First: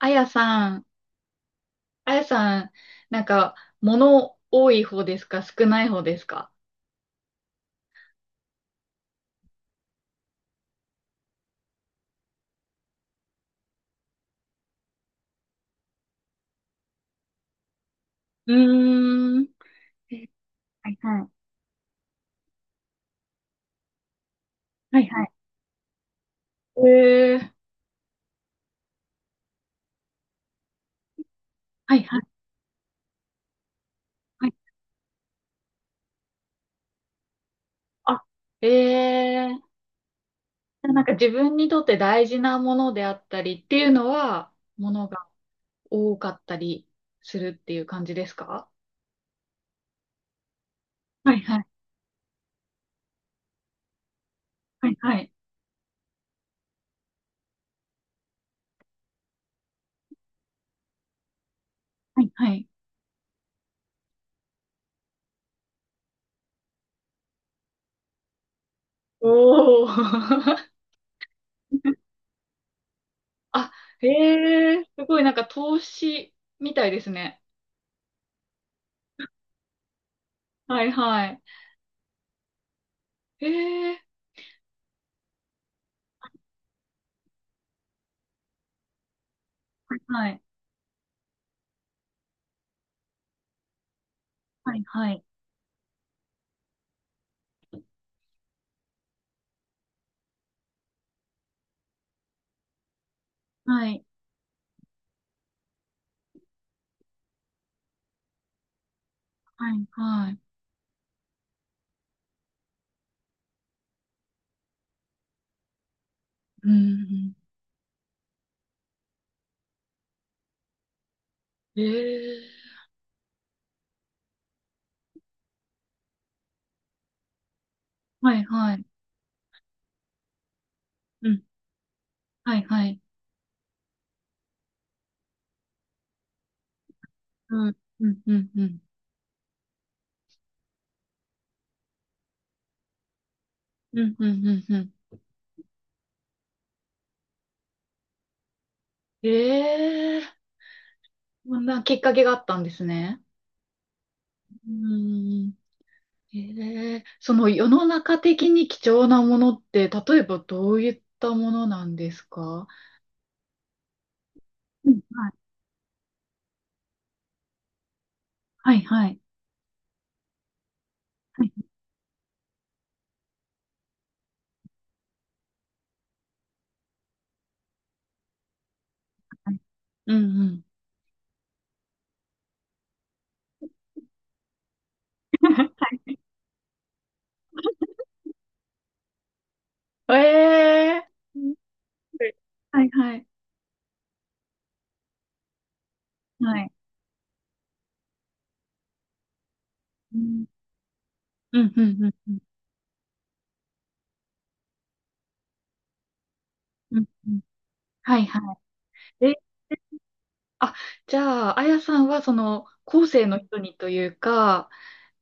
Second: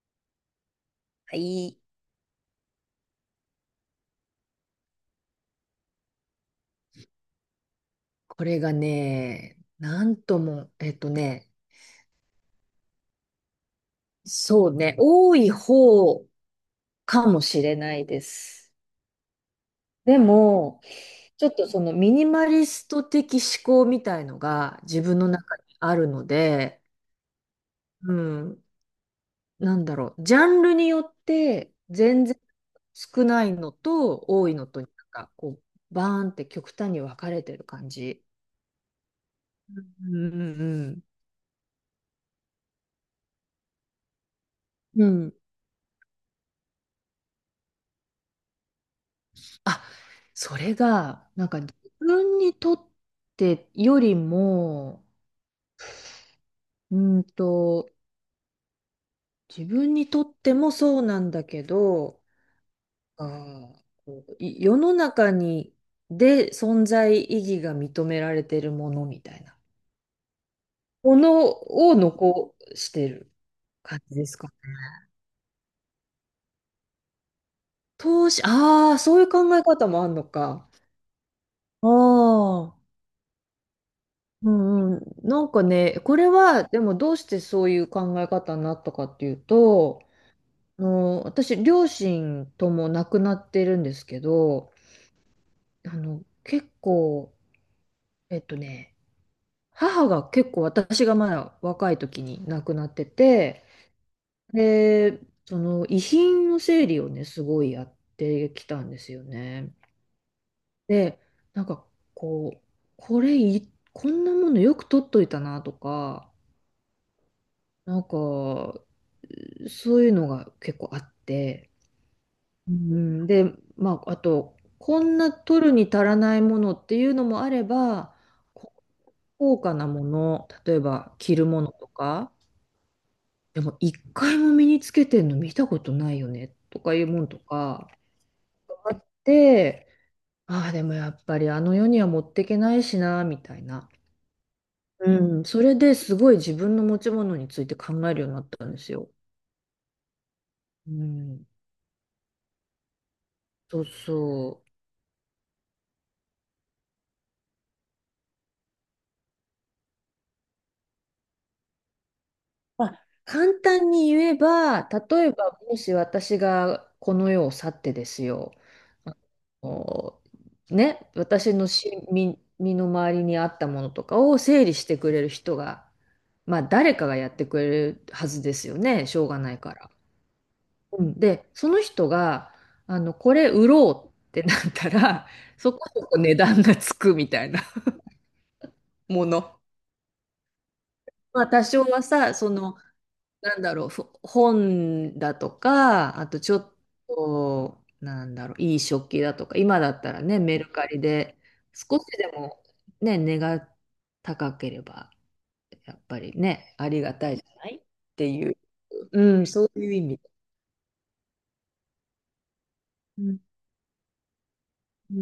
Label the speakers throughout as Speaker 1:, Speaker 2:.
Speaker 1: あやさん、
Speaker 2: はい。
Speaker 1: あやさん、なんか、物多い方ですか、少ない方ですか？
Speaker 2: これがね、なんとも、そうね、多い方かもしれないで
Speaker 1: う
Speaker 2: す。
Speaker 1: ーん。
Speaker 2: で
Speaker 1: え
Speaker 2: も、
Speaker 1: はいはい。
Speaker 2: ちょっとそのミニマリスト的思考みたいのが
Speaker 1: は
Speaker 2: 自
Speaker 1: い
Speaker 2: 分
Speaker 1: は
Speaker 2: の
Speaker 1: い。
Speaker 2: 中にあるので、
Speaker 1: えー、
Speaker 2: うん、なんだろう、ジャンルによって
Speaker 1: はいはい。
Speaker 2: 全然少ないのと
Speaker 1: は
Speaker 2: 多
Speaker 1: い
Speaker 2: いのと、なんかこう、バーンって極端に分かれてる感
Speaker 1: あ、
Speaker 2: じ。
Speaker 1: えー、
Speaker 2: うんう
Speaker 1: な
Speaker 2: ん
Speaker 1: んか自分にとって大事なものであったりっていうのは、
Speaker 2: うん。
Speaker 1: 物
Speaker 2: う
Speaker 1: が
Speaker 2: ん、
Speaker 1: 多かったりするっていう感じですか？
Speaker 2: あ、それが、
Speaker 1: はい
Speaker 2: なんか
Speaker 1: はい。
Speaker 2: 自分にとってより
Speaker 1: はい
Speaker 2: も、
Speaker 1: はい、
Speaker 2: うんと、自分にとってもそうなんだけど、
Speaker 1: はいはい。
Speaker 2: あー、こうい世の中に、で存在意義が認められてるものみたいな
Speaker 1: おー。
Speaker 2: ものを 残してる
Speaker 1: あ、
Speaker 2: 感
Speaker 1: へ
Speaker 2: じですかね。
Speaker 1: えー、すごいなんか投資みたいですね。
Speaker 2: 投資、ああ、そういう考え方もあるのか。
Speaker 1: はいはい。
Speaker 2: ああ。
Speaker 1: ええ、
Speaker 2: うんうん、なんかね、これはでもどうしてそういう考え方になったかっていうと、
Speaker 1: はい。
Speaker 2: あの私、両親とも亡くなってるんですけど、
Speaker 1: はい、はい。
Speaker 2: あの結構、えっとね、母が結構私がまだ若い時に亡くなってて、
Speaker 1: はい、
Speaker 2: で、その遺品の整理をね、すごいやってきたんですよね。
Speaker 1: はい、はい。
Speaker 2: で、なんかこう、これい、こんなものよく取っといたなとか、
Speaker 1: うん、
Speaker 2: なんか、そういうのが結構あって、
Speaker 1: え
Speaker 2: う
Speaker 1: え、
Speaker 2: ん、で、まあ、あと、こんな取るに足らないものっていうのもあれば、
Speaker 1: はい、
Speaker 2: こ
Speaker 1: は
Speaker 2: う
Speaker 1: い。
Speaker 2: 高価なもの、例えば
Speaker 1: う
Speaker 2: 着
Speaker 1: ん、
Speaker 2: るものとか、
Speaker 1: はい、はい。
Speaker 2: でも一回も身につけてんの見たことないよねとかいうもんと
Speaker 1: うん、
Speaker 2: か
Speaker 1: うん、うん、うん。
Speaker 2: あって、ああ、でもやっぱりあの世には持ってけないしな、みたいな。
Speaker 1: うん、うん、うん。
Speaker 2: うん、それですごい自分の持ち物について考えるようになったんですよ。
Speaker 1: ええ。
Speaker 2: うん、
Speaker 1: こんなきっかけがあったんですね。
Speaker 2: そうそ
Speaker 1: う
Speaker 2: う。
Speaker 1: ん。ええ、その世の中的に貴重なものって、例えばどういったものなんですか？
Speaker 2: まあ、簡単に言えば、
Speaker 1: うん、
Speaker 2: 例えばもし私がこの世を去ってですよ、
Speaker 1: はい、はい、は
Speaker 2: あ
Speaker 1: い。
Speaker 2: のね、
Speaker 1: はい、
Speaker 2: 私の身の回りにあったものとかを整理してくれる人が、まあ誰かがやってくれるはずですよね、しょうが
Speaker 1: は
Speaker 2: な
Speaker 1: い。
Speaker 2: いから。
Speaker 1: うんうん。
Speaker 2: うん、で、その人が、あの、これ売ろうってなったら、そこ そこ値段がつくみたいなもの。
Speaker 1: ええ、
Speaker 2: まあ多少はさ、その、
Speaker 1: はい、はい、
Speaker 2: なんだろう、本だとか、あとちょ
Speaker 1: はい。
Speaker 2: っと、なんだろう、いい食器だとか、今だった
Speaker 1: う
Speaker 2: らね、
Speaker 1: ん
Speaker 2: メルカリで、
Speaker 1: うん、うん、
Speaker 2: 少
Speaker 1: う
Speaker 2: し
Speaker 1: ん、
Speaker 2: で
Speaker 1: うん、
Speaker 2: もね、値が高ければ、やっぱりね、あ
Speaker 1: う
Speaker 2: り
Speaker 1: ん
Speaker 2: が
Speaker 1: う
Speaker 2: たい
Speaker 1: ん。
Speaker 2: じゃないっ
Speaker 1: はい、
Speaker 2: ていう、
Speaker 1: はい。
Speaker 2: うん、そういう意味で。
Speaker 1: あ、じゃあ、あやさんは、その、後
Speaker 2: う
Speaker 1: 世の
Speaker 2: ん
Speaker 1: 人にというか、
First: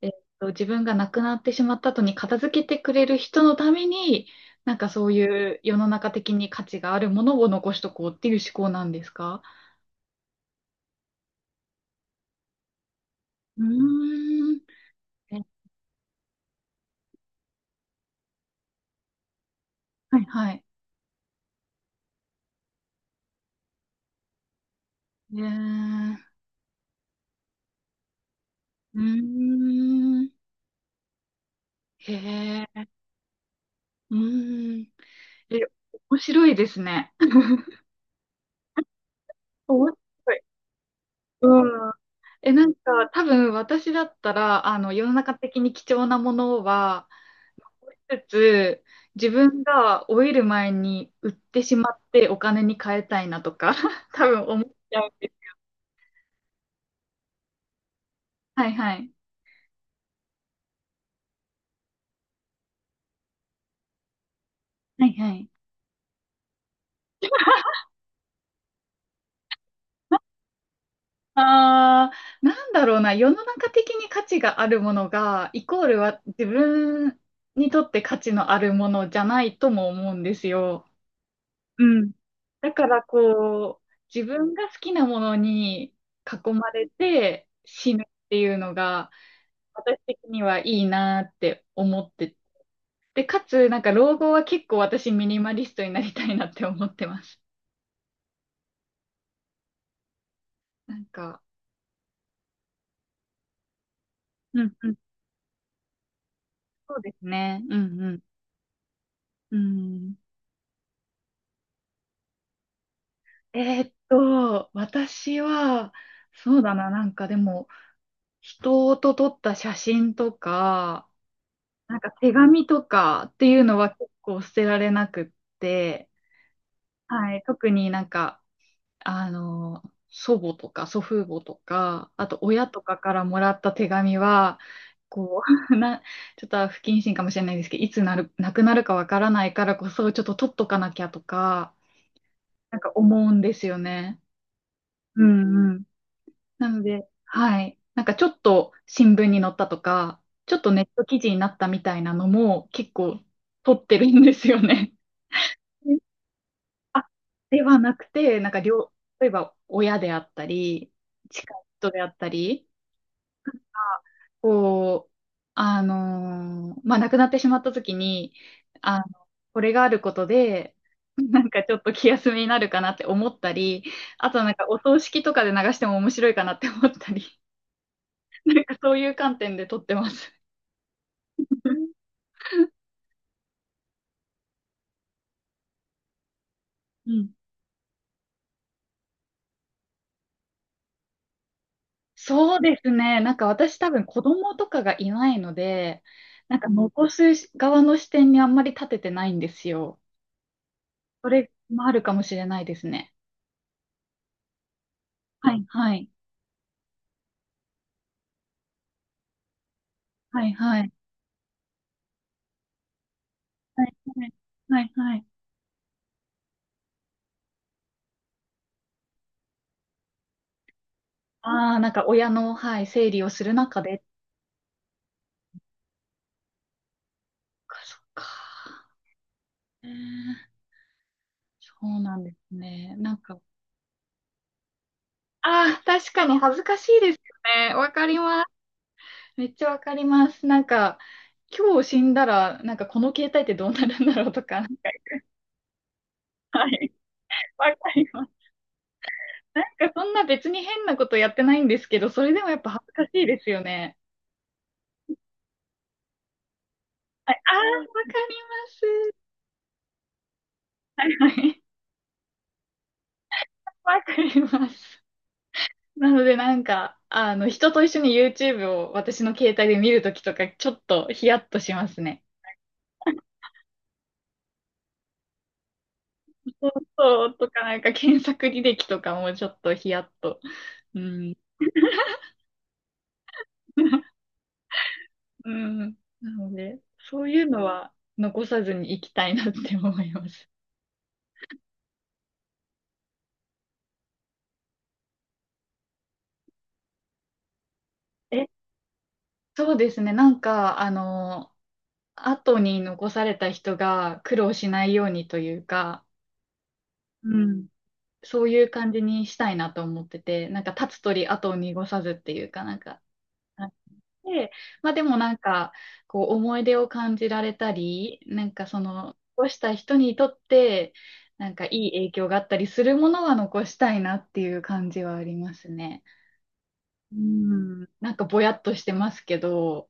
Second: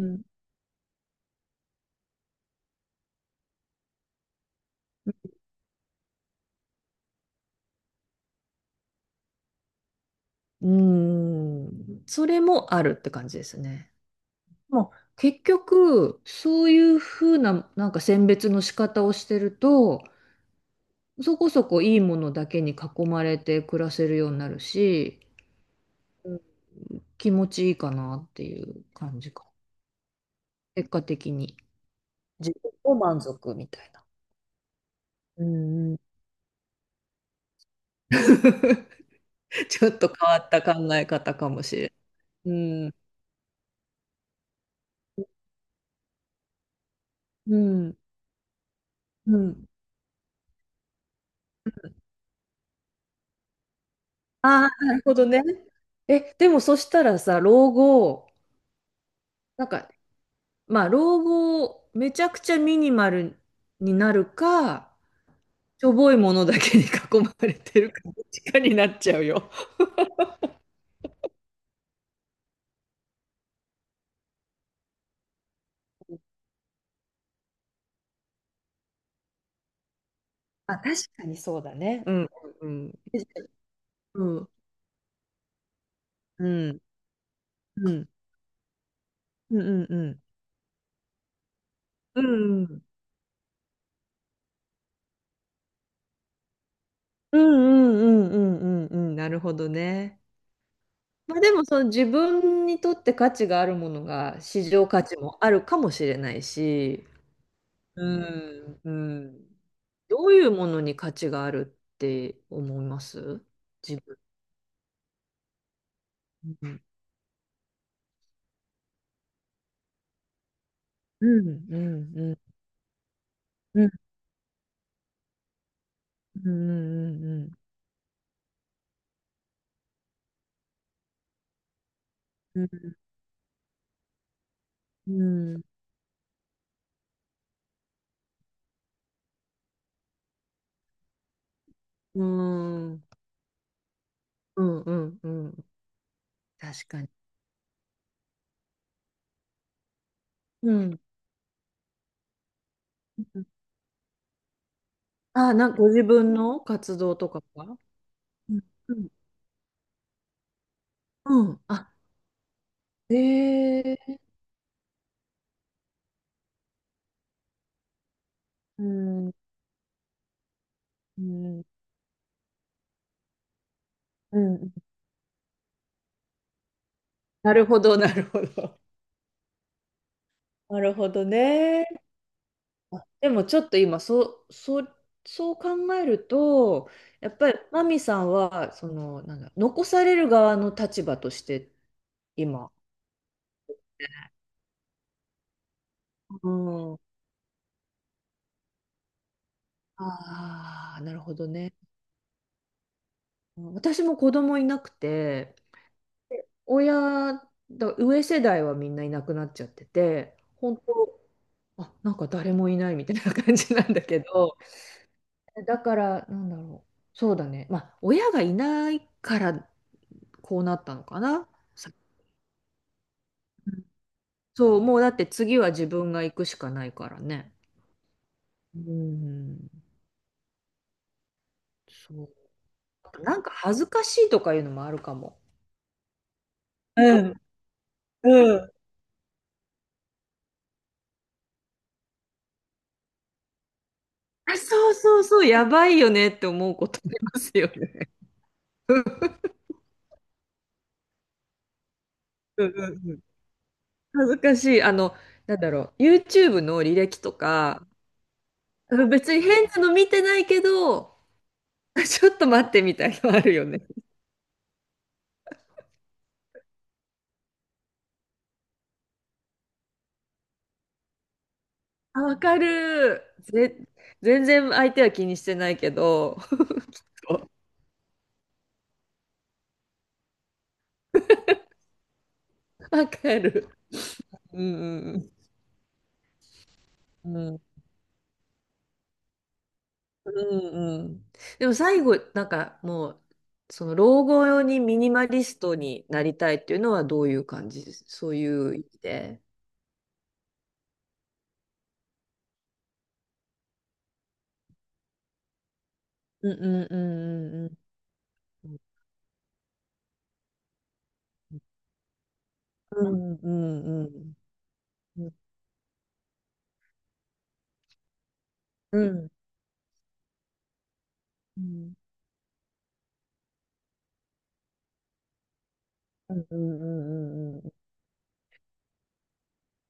Speaker 1: えっ自分が亡くなってしまった後に片付けてくれる人のために、なんかそういう世の中的に価値があるものを残しとこうっていう思考なんですか？
Speaker 2: ん、うん、それもあるって感じです
Speaker 1: う
Speaker 2: ね。
Speaker 1: ーん。
Speaker 2: もう
Speaker 1: え
Speaker 2: 結局、そういうふうな、なんか選別の仕方をしてると、
Speaker 1: はい、はい。
Speaker 2: そこそこいいものだけに囲まれて暮らせるようになるし、
Speaker 1: えー、
Speaker 2: うん、気持ちいいかなっていう
Speaker 1: うー
Speaker 2: 感じか。
Speaker 1: ん。
Speaker 2: 結果的に。自
Speaker 1: へ
Speaker 2: 分
Speaker 1: え、
Speaker 2: も満足みたいな。
Speaker 1: うーん。
Speaker 2: う
Speaker 1: え、
Speaker 2: んうん。
Speaker 1: 面白いですね。面
Speaker 2: ちょ
Speaker 1: 白
Speaker 2: っ
Speaker 1: い。
Speaker 2: と変わった考え方かも
Speaker 1: う
Speaker 2: しれな
Speaker 1: ん。
Speaker 2: い。う
Speaker 1: なん
Speaker 2: ん。
Speaker 1: か、多分私だったら、あの、世の中的に貴重なものは、
Speaker 2: うん。
Speaker 1: つつ、自
Speaker 2: う
Speaker 1: 分
Speaker 2: ん。
Speaker 1: が老いる前に売ってしまってお金に変えたいなとか、多分思っ
Speaker 2: ああ、な
Speaker 1: ちゃ
Speaker 2: る
Speaker 1: うん
Speaker 2: ほど
Speaker 1: で
Speaker 2: ね。
Speaker 1: す。
Speaker 2: え、でもそしたらさ、老後、
Speaker 1: はいはい。
Speaker 2: なんか、まあ、老後、めちゃくちゃミニマルになるか、
Speaker 1: はいはい。
Speaker 2: しょぼいものだけに囲まれてるか、どっちかになっちゃうよ。
Speaker 1: あー、なんだろうな、世の中的に価値があるものが、イコールは自分にとって価値のあるものじゃないとも思うんです
Speaker 2: あ、
Speaker 1: よ。
Speaker 2: 確かにそうだ
Speaker 1: う
Speaker 2: ね。
Speaker 1: ん。
Speaker 2: うん。う
Speaker 1: だか
Speaker 2: ん。
Speaker 1: らこう、
Speaker 2: う
Speaker 1: 自
Speaker 2: ん。
Speaker 1: 分が好きなものに
Speaker 2: う
Speaker 1: 囲ま
Speaker 2: ん。
Speaker 1: れて
Speaker 2: う
Speaker 1: 死ぬっ
Speaker 2: ん。
Speaker 1: ていうのが、
Speaker 2: うんうん
Speaker 1: 私
Speaker 2: う
Speaker 1: 的
Speaker 2: ん。
Speaker 1: にはいいなって思っ
Speaker 2: う
Speaker 1: て。
Speaker 2: ん。
Speaker 1: で、かつ、なんか老後は結構私ミニマリストになりたいなって思ってま
Speaker 2: う
Speaker 1: す。
Speaker 2: んうんうんうんうんうん。なるほどね。
Speaker 1: なん
Speaker 2: まあ
Speaker 1: か、
Speaker 2: でもその自分にとって価値があるものが
Speaker 1: う
Speaker 2: 市
Speaker 1: ん
Speaker 2: 場
Speaker 1: うん、
Speaker 2: 価値もあるかもしれない
Speaker 1: そう
Speaker 2: し、
Speaker 1: ですね。うん
Speaker 2: う
Speaker 1: うん。
Speaker 2: んうん。
Speaker 1: うん。
Speaker 2: どういうものに価値があるって思います？自分。
Speaker 1: 私は、そうだ
Speaker 2: ん
Speaker 1: な、なんかでも、人と撮った写真とか、
Speaker 2: うんう
Speaker 1: なんか
Speaker 2: ん
Speaker 1: 手
Speaker 2: うん
Speaker 1: 紙とかっていうの
Speaker 2: う
Speaker 1: は
Speaker 2: ん
Speaker 1: 結構捨てられなくって、
Speaker 2: うん
Speaker 1: は
Speaker 2: う
Speaker 1: い、
Speaker 2: ん
Speaker 1: 特になんか、あの、祖母とか祖父母とか、あと
Speaker 2: うん
Speaker 1: 親
Speaker 2: う
Speaker 1: と
Speaker 2: ん
Speaker 1: かからもらった手紙は、
Speaker 2: う
Speaker 1: こ
Speaker 2: ん
Speaker 1: う、ちょっと不謹慎かもしれないですけど、いつなる、なくなるかわからないからこそ、ちょっと取っとかなきゃとか、
Speaker 2: う
Speaker 1: なん
Speaker 2: ん
Speaker 1: か
Speaker 2: うん
Speaker 1: 思うんですよね。
Speaker 2: うんうん
Speaker 1: う
Speaker 2: うん。
Speaker 1: んうん。なの
Speaker 2: 確か
Speaker 1: で、
Speaker 2: に。
Speaker 1: はい。なんかちょっと新聞に載ったとか、ちょっと
Speaker 2: う
Speaker 1: ネッ
Speaker 2: ん。
Speaker 1: ト記事になったみたいなのも結構取ってるんですよね。
Speaker 2: あ、なんかご自分の活動とか
Speaker 1: で
Speaker 2: は？
Speaker 1: はなくて、なん
Speaker 2: う
Speaker 1: か
Speaker 2: んうん
Speaker 1: 例えば親であったり、
Speaker 2: う
Speaker 1: 近
Speaker 2: ん。
Speaker 1: い人
Speaker 2: あ、
Speaker 1: であったりが、
Speaker 2: ええ
Speaker 1: こう、まあ、亡くなってしまった時に、
Speaker 2: う
Speaker 1: あの、
Speaker 2: ん、う
Speaker 1: これがあることで、なんか
Speaker 2: ん、
Speaker 1: ちょっと気休めになるかなって思ったり、あ
Speaker 2: う
Speaker 1: となんか
Speaker 2: ん。
Speaker 1: お葬式とかで流しても面白いかなって思ったり、
Speaker 2: なるほど、なるほ
Speaker 1: なんか
Speaker 2: ど。
Speaker 1: そういう観点で撮ってます。
Speaker 2: なるほどね。あでもちょっと今、そう考えると、
Speaker 1: う
Speaker 2: や
Speaker 1: ん。
Speaker 2: っぱりマミさんは、その、なんだ、残される側の立場として、
Speaker 1: そう
Speaker 2: 今。
Speaker 1: ですね。なんか私多分子供とかがいないので、
Speaker 2: う
Speaker 1: なんか
Speaker 2: ん。あ
Speaker 1: 残す側の視点にあんまり立ててないんですよ。
Speaker 2: あ、なる
Speaker 1: そ
Speaker 2: ほど
Speaker 1: れ
Speaker 2: ね。
Speaker 1: もあるかもしれないですね。
Speaker 2: 私も子供いなく
Speaker 1: は
Speaker 2: て、
Speaker 1: い、はい。
Speaker 2: で親だ、上世代はみんないなくなっちゃってて、
Speaker 1: はい、
Speaker 2: 本
Speaker 1: はい。
Speaker 2: 当、あ、なんか誰もいないみたいな感じ
Speaker 1: は
Speaker 2: な
Speaker 1: い、
Speaker 2: んだけ
Speaker 1: はい。
Speaker 2: ど、
Speaker 1: はい、はい。
Speaker 2: だから、なんだろう、そうだね、まあ、親がいないからこうなったのかな。
Speaker 1: ああ、な
Speaker 2: さ、
Speaker 1: んか親の、はい、整理をする
Speaker 2: う
Speaker 1: 中
Speaker 2: ん。
Speaker 1: で。
Speaker 2: そう、もうだって次は自分が行くしかないからね。
Speaker 1: そっか、そっか。
Speaker 2: うん、
Speaker 1: えーそう
Speaker 2: そ
Speaker 1: なん
Speaker 2: う。
Speaker 1: ですね。
Speaker 2: あ
Speaker 1: なん
Speaker 2: とな
Speaker 1: か、
Speaker 2: んか恥ずかしいとかいうのもあるかも。
Speaker 1: ああ、確かに恥ずかしいです
Speaker 2: うん、
Speaker 1: よね。わかります。
Speaker 2: うん。
Speaker 1: めっちゃわかります。なんか、今日死んだら、なんかこの携帯ってどうなるんだろうと
Speaker 2: あ、
Speaker 1: か、なんか、
Speaker 2: そうそうそう、やばいよねって
Speaker 1: は
Speaker 2: 思うこ
Speaker 1: い、
Speaker 2: とありますよ
Speaker 1: わかり
Speaker 2: ね。
Speaker 1: ます。
Speaker 2: うん
Speaker 1: なんかそんな別に変なことやってないんですけど、それでもやっ
Speaker 2: う
Speaker 1: ぱ
Speaker 2: ん
Speaker 1: 恥
Speaker 2: う
Speaker 1: ずかし
Speaker 2: んうん。
Speaker 1: いですよね。
Speaker 2: 恥ずかしい。あの、なんだろう。YouTube の履歴と
Speaker 1: はい、あ
Speaker 2: か、
Speaker 1: あ、
Speaker 2: う
Speaker 1: わか
Speaker 2: ん、
Speaker 1: ります。
Speaker 2: 別に変なの見てないけ
Speaker 1: は
Speaker 2: ど、
Speaker 1: いはい。
Speaker 2: ちょっと待ってみたいのあるよね。
Speaker 1: わかります。なのでなんか、人と一緒に YouTube を私の携帯で見るときとか、ちょっとヒヤッとします
Speaker 2: あ、
Speaker 1: ね。
Speaker 2: わかる。全然相手は気にしてないけど、
Speaker 1: そうそう とか、なんか検索履歴とかもちょっとヒヤッと。うん
Speaker 2: わかる。うん
Speaker 1: うん。なので、そ
Speaker 2: う
Speaker 1: う
Speaker 2: ん
Speaker 1: いう
Speaker 2: う
Speaker 1: の
Speaker 2: ん。
Speaker 1: は残さずに行きたいなって思いま
Speaker 2: う
Speaker 1: す。
Speaker 2: んうん。でも最後、なんかもう、その老後用にミニマリストになりたいっていうのはどういう感じです？そう
Speaker 1: え、
Speaker 2: いう意味で。
Speaker 1: そうですね。なんか、後に残された人が苦労しないようにというか、
Speaker 2: うんうんう
Speaker 1: う
Speaker 2: ん
Speaker 1: ん、そうい
Speaker 2: うんう
Speaker 1: う
Speaker 2: ん。
Speaker 1: 感じにしたいなと思ってて、なんか、立つ鳥後を濁さずっていうかなんか、
Speaker 2: うんう
Speaker 1: あ、
Speaker 2: んうんうん。
Speaker 1: で、まあでもなんか、こう思い出を感じられたり、なんかそ
Speaker 2: う
Speaker 1: の、
Speaker 2: ん。
Speaker 1: 残した人にとって、なん
Speaker 2: う
Speaker 1: かいい
Speaker 2: ん、
Speaker 1: 影響があったりするものは残したいなっていう感じはありますね。
Speaker 2: うんうんう
Speaker 1: う
Speaker 2: んうんうん。
Speaker 1: ん、なんかぼやっとしてますけど、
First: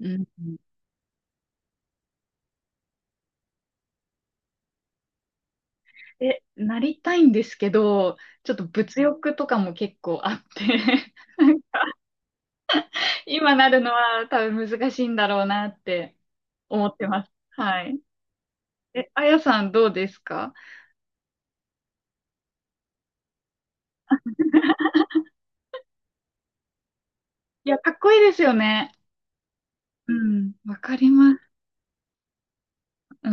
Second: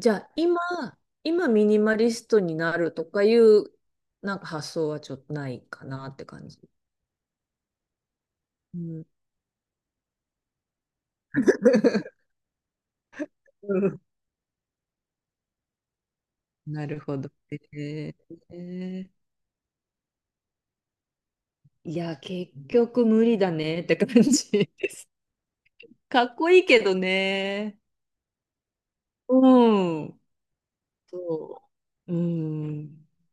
Speaker 1: う
Speaker 2: ゃ
Speaker 1: ん。
Speaker 2: あ今、ミニマリストになるとかいうなんか発想はちょっとないかなって
Speaker 1: で、
Speaker 2: 感じ。
Speaker 1: なりたいんですけど、ちょっと
Speaker 2: う
Speaker 1: 物
Speaker 2: ん、
Speaker 1: 欲とかも結構あって 今な
Speaker 2: う
Speaker 1: るの
Speaker 2: ん。
Speaker 1: は多分難しいんだろうなって
Speaker 2: な
Speaker 1: 思っ
Speaker 2: る
Speaker 1: て
Speaker 2: ほ
Speaker 1: ま
Speaker 2: ど
Speaker 1: す。はい。
Speaker 2: ね。ー
Speaker 1: あやさん、どうですか？
Speaker 2: いや、結局無理だねって感じです。かっこいいけど
Speaker 1: いや、
Speaker 2: ね。
Speaker 1: かっこいいですよね。
Speaker 2: う
Speaker 1: う
Speaker 2: ん。
Speaker 1: ん、わかります。
Speaker 2: そう。うん。
Speaker 1: う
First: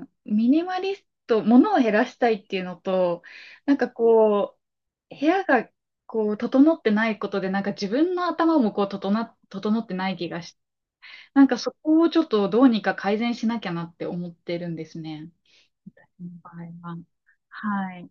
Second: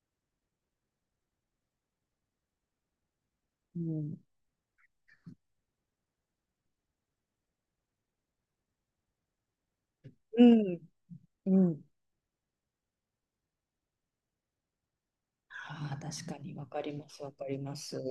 Speaker 1: ん。ミニマリスト、物を減らしたいっていうのと、なん
Speaker 2: う
Speaker 1: か
Speaker 2: ん。
Speaker 1: こう、部屋がこう、整ってないことで、なんか自分の頭もこう、整ってない気が
Speaker 2: う
Speaker 1: して、
Speaker 2: ん。
Speaker 1: なんか
Speaker 2: う
Speaker 1: そ
Speaker 2: ん。
Speaker 1: こをちょっとどうにか改善しなきゃなって思ってるんですね。
Speaker 2: ああ、確か
Speaker 1: 場
Speaker 2: にわか
Speaker 1: 合
Speaker 2: り
Speaker 1: は。
Speaker 2: ます、わかります。
Speaker 1: はい。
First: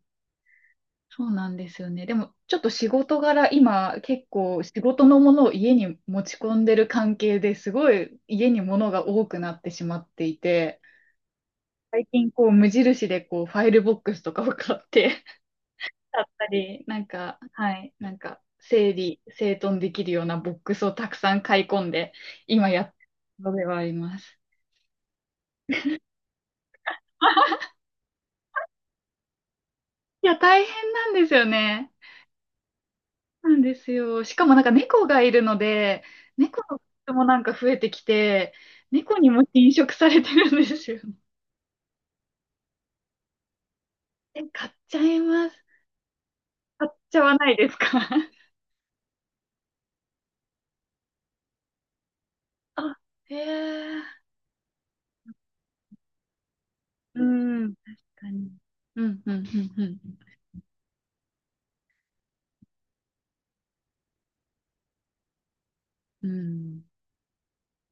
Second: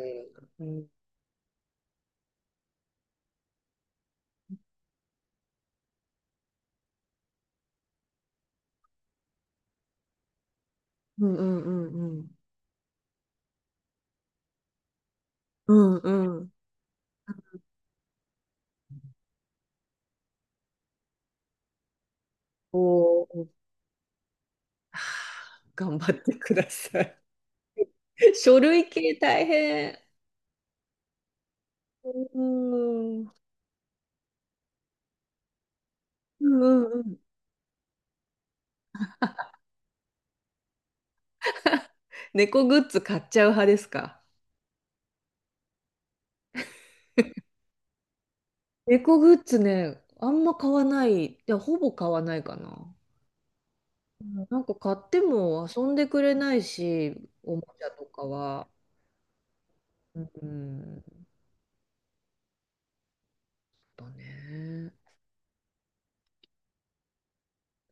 Speaker 2: うん
Speaker 1: そうなんですよね。でも、ちょっと仕事柄、今、結構仕事のものを家に持ち込んでる関係ですごい家に物が多くなってしまっていて、
Speaker 2: うんうんう
Speaker 1: 最
Speaker 2: んうん。
Speaker 1: 近こう無印でこうファイルボックスとかを買って
Speaker 2: う ん
Speaker 1: だっ
Speaker 2: う
Speaker 1: た
Speaker 2: ん。
Speaker 1: り、なんか、はい、なんか整理、整頓できるようなボックスをたくさん買い込んで、今やって
Speaker 2: お
Speaker 1: る
Speaker 2: ー、
Speaker 1: のではあります。
Speaker 2: 頑張ってください。書類系大変。
Speaker 1: いや、大変なんですよね。
Speaker 2: うん。うん
Speaker 1: なんですよ。しかもなんか猫がいるので、
Speaker 2: う
Speaker 1: 猫の
Speaker 2: んう
Speaker 1: 人
Speaker 2: ん。
Speaker 1: もなんか増えてきて、猫にも侵食されてるんですよ。
Speaker 2: 猫グッズ買っちゃう派ですか？
Speaker 1: え、買っちゃいます。買っちゃわないですか？
Speaker 2: 猫グッズね、あんま買わない。いや、ほぼ買わないかな。
Speaker 1: あ、へえ。
Speaker 2: うん、なんか買っても遊んでくれないし、
Speaker 1: う
Speaker 2: おも
Speaker 1: ん、
Speaker 2: ち
Speaker 1: 確
Speaker 2: ゃとか
Speaker 1: かに。
Speaker 2: は。
Speaker 1: うん、うん、うん、うん。
Speaker 2: うん。だね。
Speaker 1: うん。